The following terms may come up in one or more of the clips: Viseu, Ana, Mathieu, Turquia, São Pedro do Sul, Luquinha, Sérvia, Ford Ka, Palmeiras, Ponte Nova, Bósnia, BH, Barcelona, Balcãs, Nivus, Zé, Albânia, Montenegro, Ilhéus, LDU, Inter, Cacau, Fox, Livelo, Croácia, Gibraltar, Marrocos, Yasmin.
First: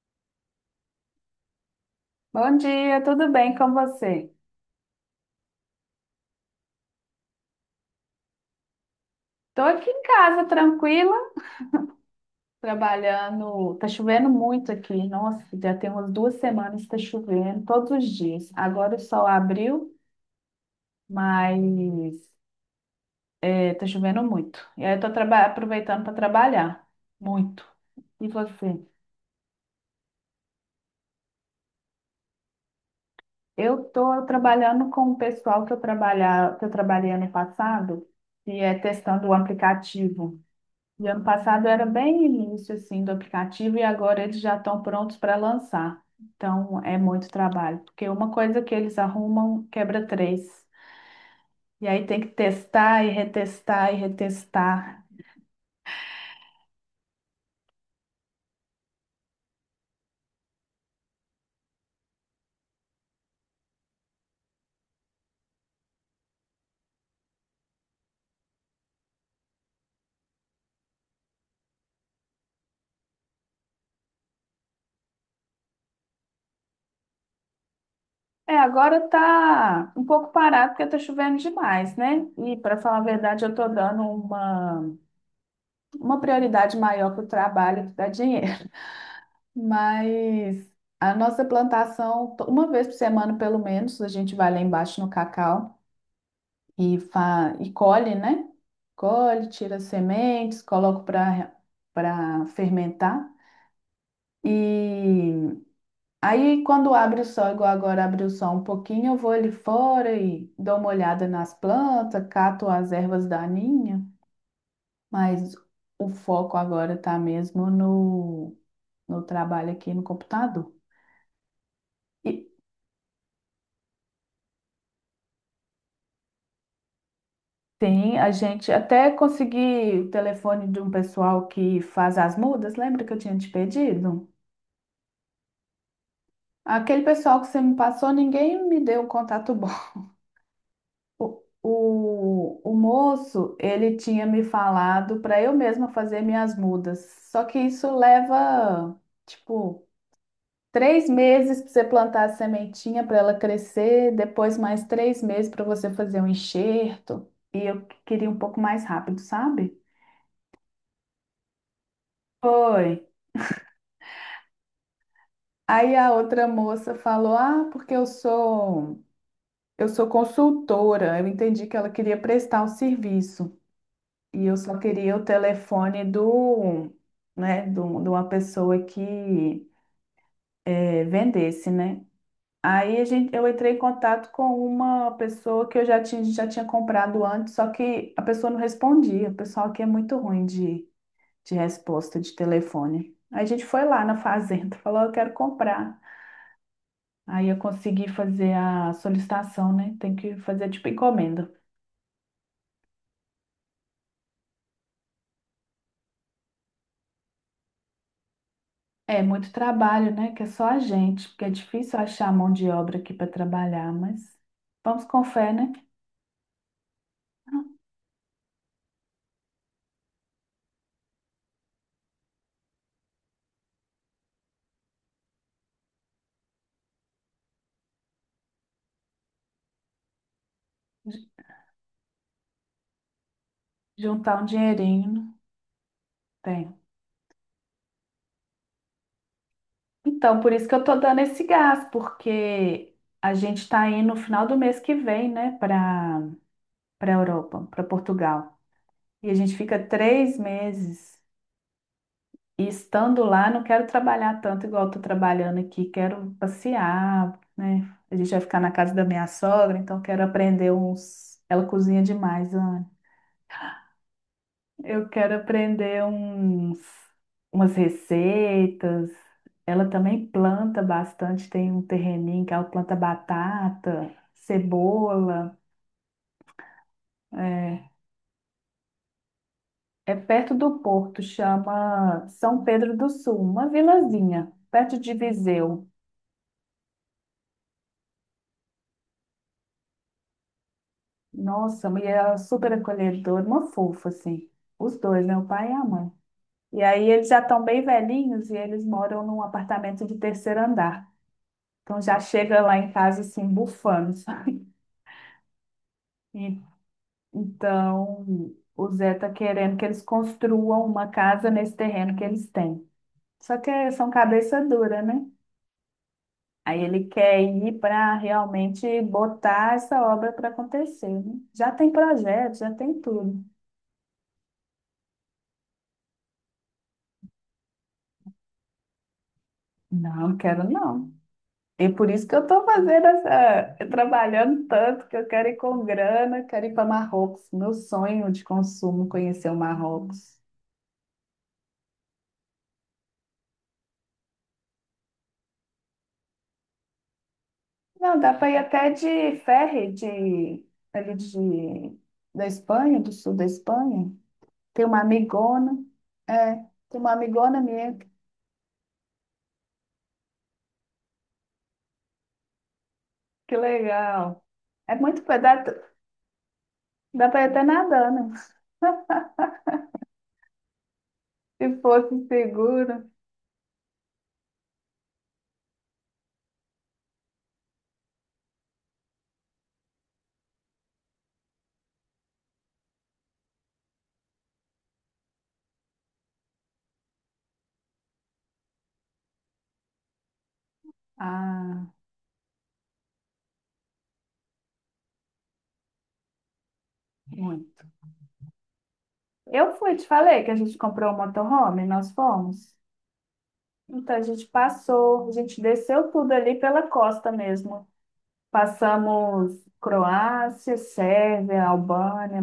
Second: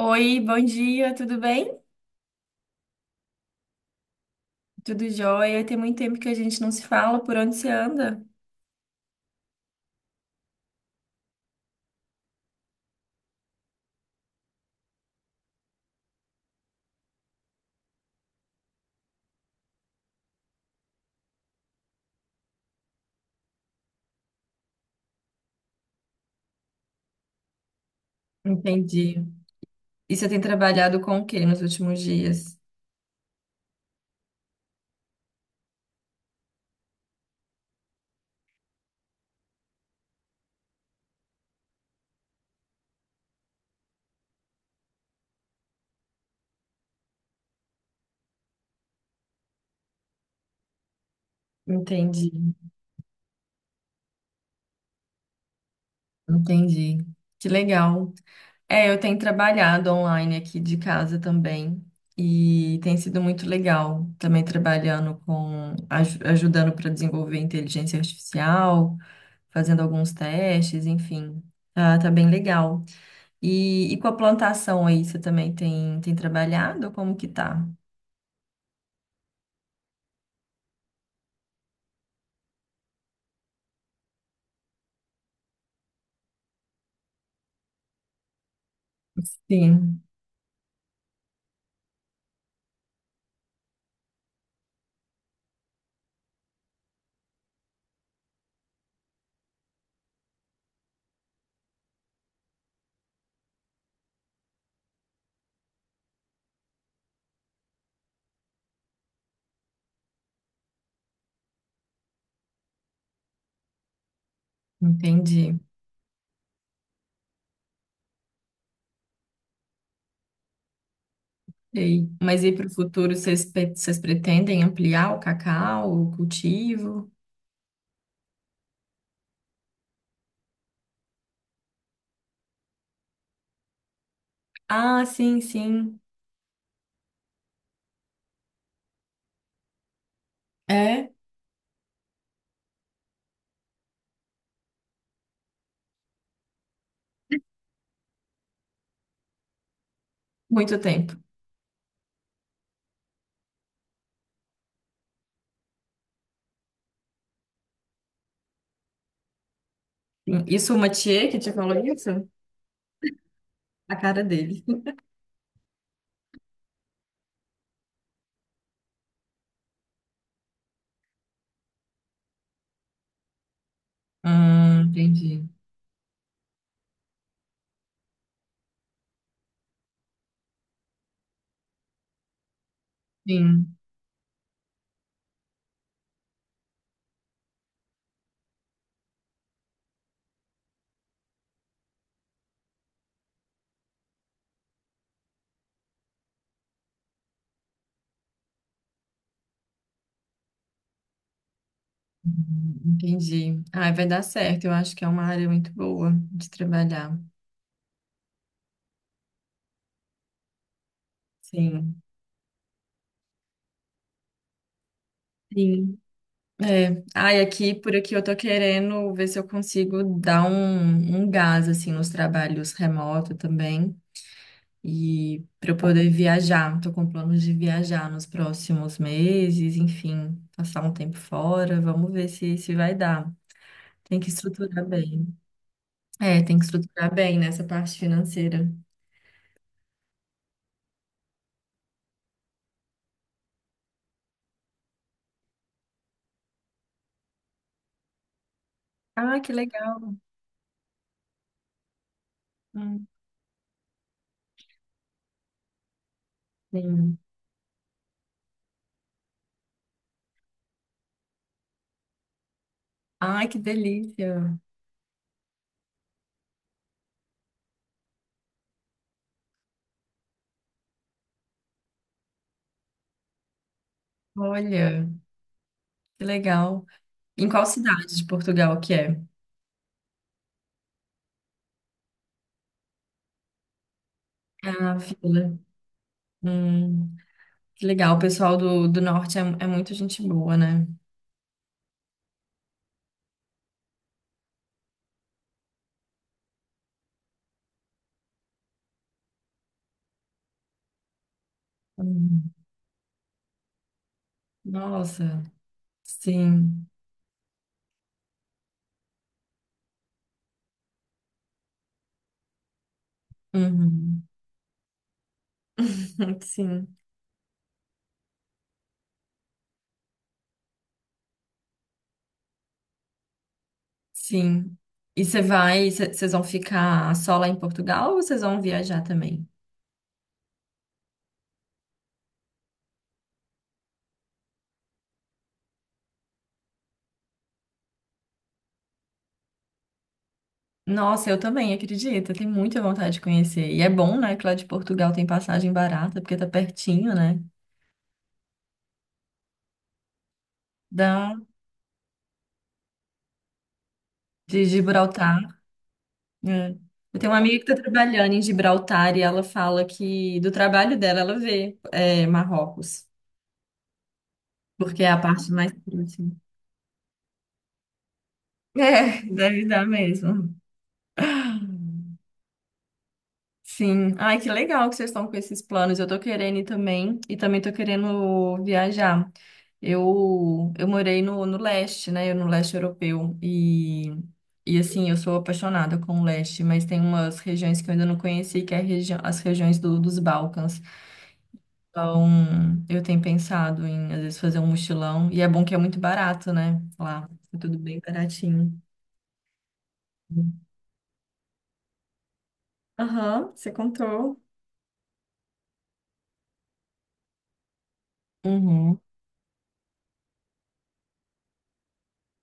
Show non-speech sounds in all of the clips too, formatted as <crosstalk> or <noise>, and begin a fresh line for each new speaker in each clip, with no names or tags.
Oi, bom dia, tudo bem?
Bom dia, tudo bem com você?
Tudo jóia? Tem muito tempo que a gente não se fala, por onde você anda?
Tô aqui em casa, tranquila, trabalhando. Tá chovendo muito aqui. Nossa, já tem umas 2 semanas que tá chovendo, todos os dias. Agora o sol abriu, mas é, tá chovendo muito. E aí eu tô aproveitando para trabalhar, muito. E você?
Entendi. E você tem trabalhado com o que nos últimos dias?
Eu tô trabalhando com o pessoal que eu trabalhei ano passado, e é testando o aplicativo. E ano passado era bem início assim do aplicativo e agora eles já estão prontos para lançar. Então é muito trabalho, porque uma coisa que eles arrumam quebra três. E aí tem que
Entendi.
testar e retestar e retestar.
Entendi. Que legal. É, eu tenho trabalhado online aqui de casa também e tem sido muito legal. Também trabalhando ajudando para desenvolver inteligência artificial, fazendo alguns testes, enfim. Tá, tá bem legal. E com a plantação aí, você também tem trabalhado? Como que tá?
É, agora tá um pouco parado porque tá chovendo demais, né? E para falar a verdade, eu tô dando uma prioridade maior para o trabalho que dá dinheiro. <laughs>
Sim,
Mas a nossa plantação, uma vez por semana pelo menos, a gente vai lá embaixo no Cacau e colhe, né? Colhe, tira as sementes, coloco para fermentar. E aí, quando abre o sol, igual agora abre o sol um pouquinho, eu vou ali fora e dou uma olhada nas plantas, cato as ervas daninhas, mas
entendi.
o foco agora tá mesmo no trabalho aqui no computador.
Ei, mas
E
e para o futuro, vocês pretendem ampliar o cacau, o cultivo?
tem a gente até consegui o telefone de um pessoal que faz as mudas, lembra que eu tinha te pedido?
Ah, sim, sim.
Aquele pessoal que você me passou, ninguém me deu um contato bom.
É?
O moço, ele tinha me falado para eu mesma fazer minhas mudas. Só que isso leva, tipo,
Muito
três
tempo.
meses para você plantar a sementinha para ela crescer, depois mais 3 meses para você fazer um enxerto. E eu queria um pouco mais rápido, sabe?
Sim. Isso o Mathieu que te falou isso?
Foi.
A cara dele.
Aí a outra moça falou: Ah, porque eu sou consultora. Eu entendi que ela queria prestar um serviço. E eu só queria o
Entendi.
telefone do, né, do, de uma pessoa que vendesse, né? Aí a gente, eu entrei
Sim,
em contato com uma pessoa que já tinha comprado antes, só que a pessoa não respondia. O pessoal aqui é muito ruim de resposta de telefone. Aí a gente foi lá na fazenda, <laughs> falou, eu quero comprar. Aí eu consegui fazer a solicitação, né? Tem que fazer tipo encomenda.
uhum, entendi. Ah, vai dar certo. Eu acho que é uma área muito boa de trabalhar.
É muito trabalho, né? Que é só a gente, porque é difícil
Sim.
achar mão de obra aqui para trabalhar, mas vamos com fé, né?
Sim. É, ai, aqui, por aqui eu tô querendo ver se eu consigo dar um gás, assim, nos trabalhos remoto também, e para eu poder viajar, tô com planos de viajar nos próximos meses, enfim, passar um tempo
Ju-
fora, vamos ver se vai dar. Tem que
Juntar um
estruturar bem.
dinheirinho,
É, tem que
tem.
estruturar bem nessa parte financeira.
Então, por isso que eu tô dando esse gás, porque a gente tá indo no final do mês que vem, né, para Europa, para Portugal. E a
Ah, que
gente fica
legal.
3 meses. E
Hum,
estando lá, não quero trabalhar tanto igual estou trabalhando aqui, quero
Sim.
passear, né? A gente vai ficar na casa da minha sogra, então quero aprender uns. Ela cozinha demais, Ana.
Ai, que delícia.
Eu quero aprender uns... umas receitas. Ela também planta bastante, tem um terreninho que ela planta batata,
Olha,
cebola.
que legal. Em qual
É,
cidade de Portugal que é?
é perto do porto, chama São Pedro do Sul, uma vilazinha,
Ah,
perto de
fila.
Viseu.
Hum, que legal, o pessoal do norte é, é muito gente boa, né?
Nossa, e ela era super acolhedora, uma fofa, assim. Os dois, né? O pai e a mãe. E aí eles já estão bem velhinhos e eles moram num apartamento de terceiro andar. Então já
Hum,
chega lá em casa, assim, bufando, sabe?
nossa,
E-
sim.
Então o Zé tá querendo que eles construam uma casa nesse terreno que eles têm. Só que são
Uhum.
cabeça dura, né?
<laughs>
Aí
Sim,
ele quer ir para realmente botar essa obra para acontecer, né? Já tem projeto, já tem tudo.
sim. E você vai, vocês vão ficar só lá em Portugal ou vocês vão viajar também?
Não, quero não. E por isso que eu estou fazendo essa, trabalhando tanto, que eu quero ir com grana, quero ir para Marrocos. Meu sonho de consumo, conhecer o Marrocos.
Nossa, eu também, acredito, eu tenho muita vontade de conhecer. E é bom, né, que lá de Portugal tem passagem barata, porque tá pertinho, né,
Não, dá para ir até de ferry, de, ali
da,
de, da Espanha, do sul da Espanha.
de
Tem uma
Gibraltar.
amigona, é,
É.
tem uma
Eu tenho uma amiga
amigona
que tá
minha,
trabalhando em Gibraltar e ela fala que do trabalho dela ela vê é, Marrocos.
que legal. É
Porque é a
muito,
parte
dá,
mais próxima.
dá para ir até nadando,
É, deve dar mesmo.
<laughs> se fosse seguro.
Sim. Ai, que legal que vocês estão com esses planos. Eu tô querendo ir também, e também tô querendo viajar. Eu morei no leste, né? Eu no leste europeu. E assim, eu sou apaixonada com o leste, mas tem umas regiões que eu ainda não conheci, que é a regi as regiões dos Balcãs.
Ah,
Então, eu tenho pensado em, às vezes, fazer um mochilão. E é bom que é muito barato, né? Lá, é
muito.
tudo bem baratinho.
Eu fui, te falei que a gente comprou um motorhome, nós fomos.
Aham, você
Então, a
contou.
gente passou, a gente desceu tudo ali pela costa mesmo.
Uhum.
Passamos Croácia, Sérvia, Albânia,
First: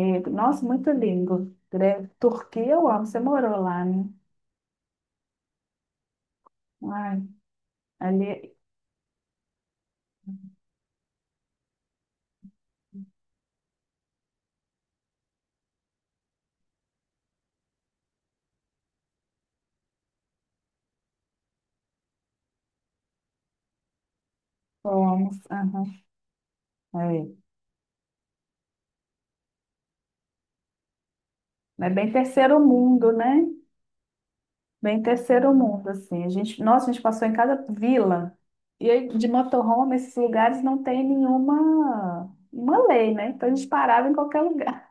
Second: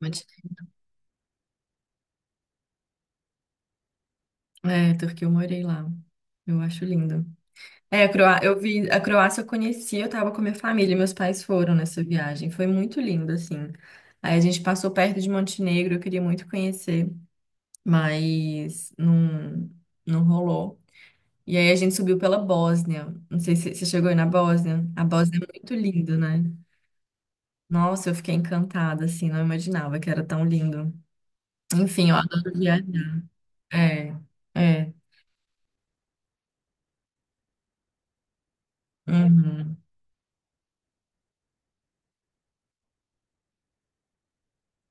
Pode-
Nossa, muito lindo. Turquia, eu amo. Você morou lá, né?
É, Turquia, eu morei lá. Eu acho
Ai,
lindo. É,
ali
Eu vi a Croácia eu conheci, eu tava com a minha família, meus pais foram nessa viagem. Foi muito lindo, assim. Aí a gente passou perto de Montenegro, eu queria muito conhecer, mas não, não rolou. E aí a gente subiu pela Bósnia. Não sei se você chegou aí na Bósnia. A
fomos.
Bósnia é muito
Aham.
linda, né?
É.
Nossa, eu fiquei encantada, assim, não imaginava que era tão lindo.
É
Enfim,
bem
eu adoro
terceiro mundo,
viajar.
né?
É, é.
Bem terceiro mundo, assim. A gente, nossa, a gente passou em cada vila. E aí, de
Uhum.
motorhome, esses lugares não tem nenhuma uma lei, né? Então a gente parava em qualquer lugar.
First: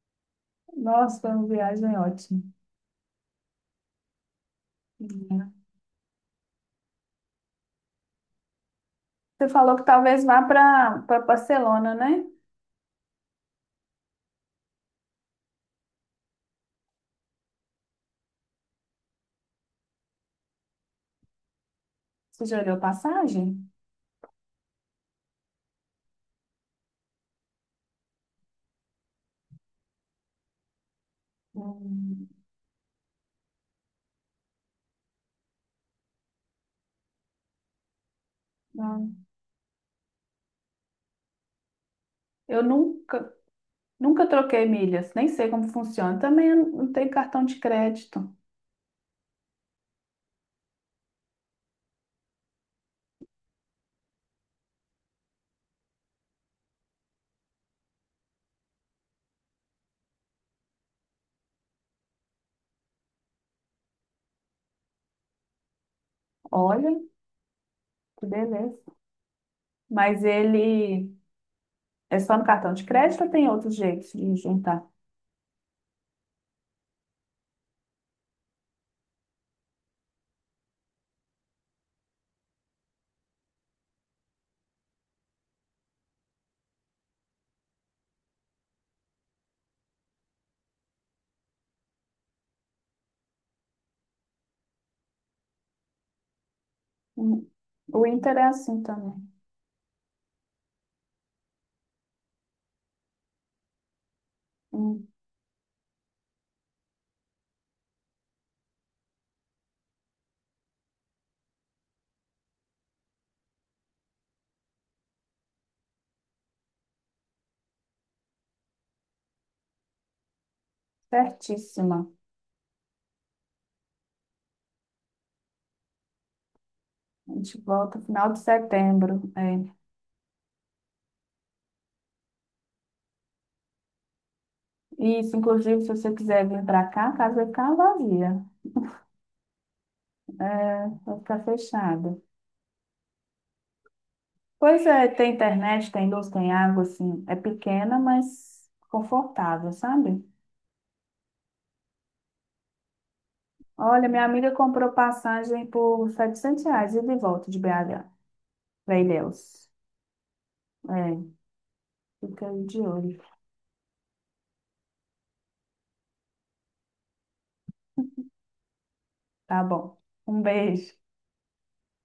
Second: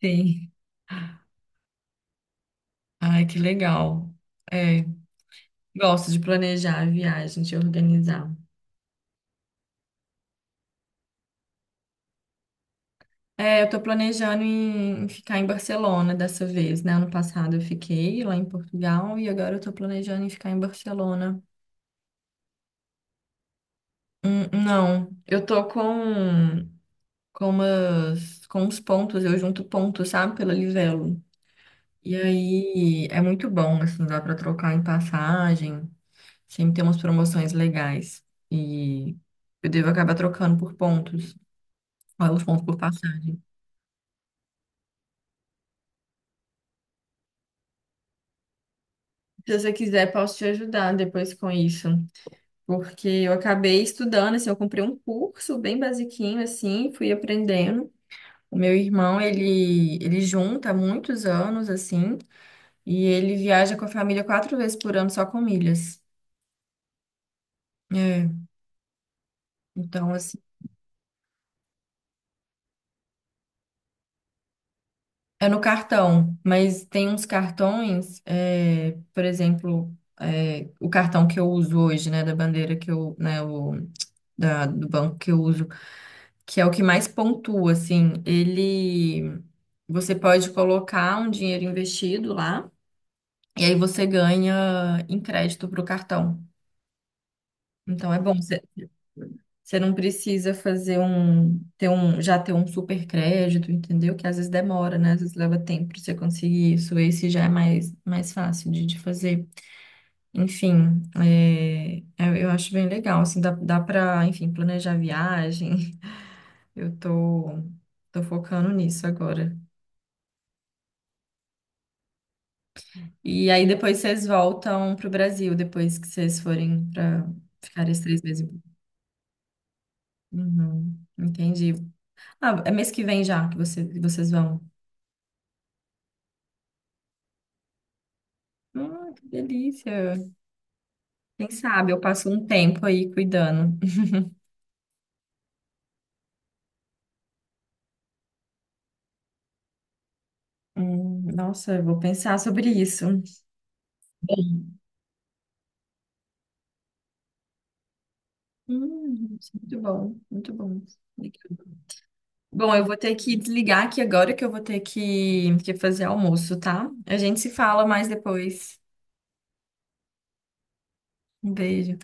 Sim.
Nossa, foi uma viagem ótima.
Ai, que legal. É,
Uhum.
gosto de planejar a viagem, de organizar.
Você falou que talvez vá para Barcelona, né?
É, eu tô planejando em ficar em Barcelona dessa vez, né? Ano passado eu fiquei lá em Portugal e agora eu tô planejando em ficar em Barcelona.
Você já olhou passagem?
Não, eu tô com uns pontos, eu junto pontos, sabe, pela Livelo. E
Hum,
aí é muito bom, assim, dá pra trocar em passagem. Sempre tem umas promoções legais.
Não.
E eu devo acabar trocando por pontos. Olha os
Eu
pontos por
nunca,
passagem.
nunca troquei milhas, nem sei como funciona. Também eu não tenho cartão de crédito.
Se você quiser, posso te ajudar depois com isso. Porque eu acabei estudando, assim, eu comprei um curso bem basiquinho, assim, fui aprendendo. O meu irmão, ele junta há muitos anos, assim, e ele viaja com a família 4 vezes por ano só com milhas.
Olha, que
É,
beleza.
então,
Mas
assim.
ele é só no cartão de crédito ou tem outro jeito de juntar?
É no cartão, mas tem uns cartões, é, por exemplo, é, o cartão que eu uso hoje, né, da bandeira que eu, né, do banco que eu uso, que é o que mais pontua, assim, ele, você pode colocar um dinheiro investido lá, e aí você ganha em crédito pro cartão.
Hum, O
Então é bom,
Inter é
você
assim também.
você não precisa fazer um, ter um, já ter um super crédito, entendeu? Que às vezes demora,
Hum,
né? Às vezes leva tempo para você conseguir isso. Esse já é mais, fácil de fazer. Enfim, é, eu acho bem legal, assim, dá para, enfim, planejar a viagem. <laughs> Eu tô focando nisso agora.
Certíssima.
E aí depois vocês voltam pro Brasil, depois que vocês forem para
A gente
ficar
volta
esses três
final de
meses.
setembro. É.
Uhum, entendi. Ah, é mês que vem já que que vocês vão.
Isso, inclusive, se você quiser vir para cá, a casa vai ficar vazia,
Ah, que delícia.
vai ficar
Quem sabe eu
fechada.
passo um tempo aí cuidando.
Pois é, tem internet, tem luz, tem água, assim, é pequena, mas confortável, sabe?
Nossa, eu vou pensar sobre isso.
Olha, minha amiga comprou passagem por R$ 700 e de volta de BH, para Ilhéus.
Muito bom, muito bom.
É,
Legal.
fica aí
Bom,
de
eu vou ter
olho.
que desligar aqui agora que eu vou ter que fazer almoço, tá? A gente se fala mais depois.
Tá bom. Um beijo.
Um beijo.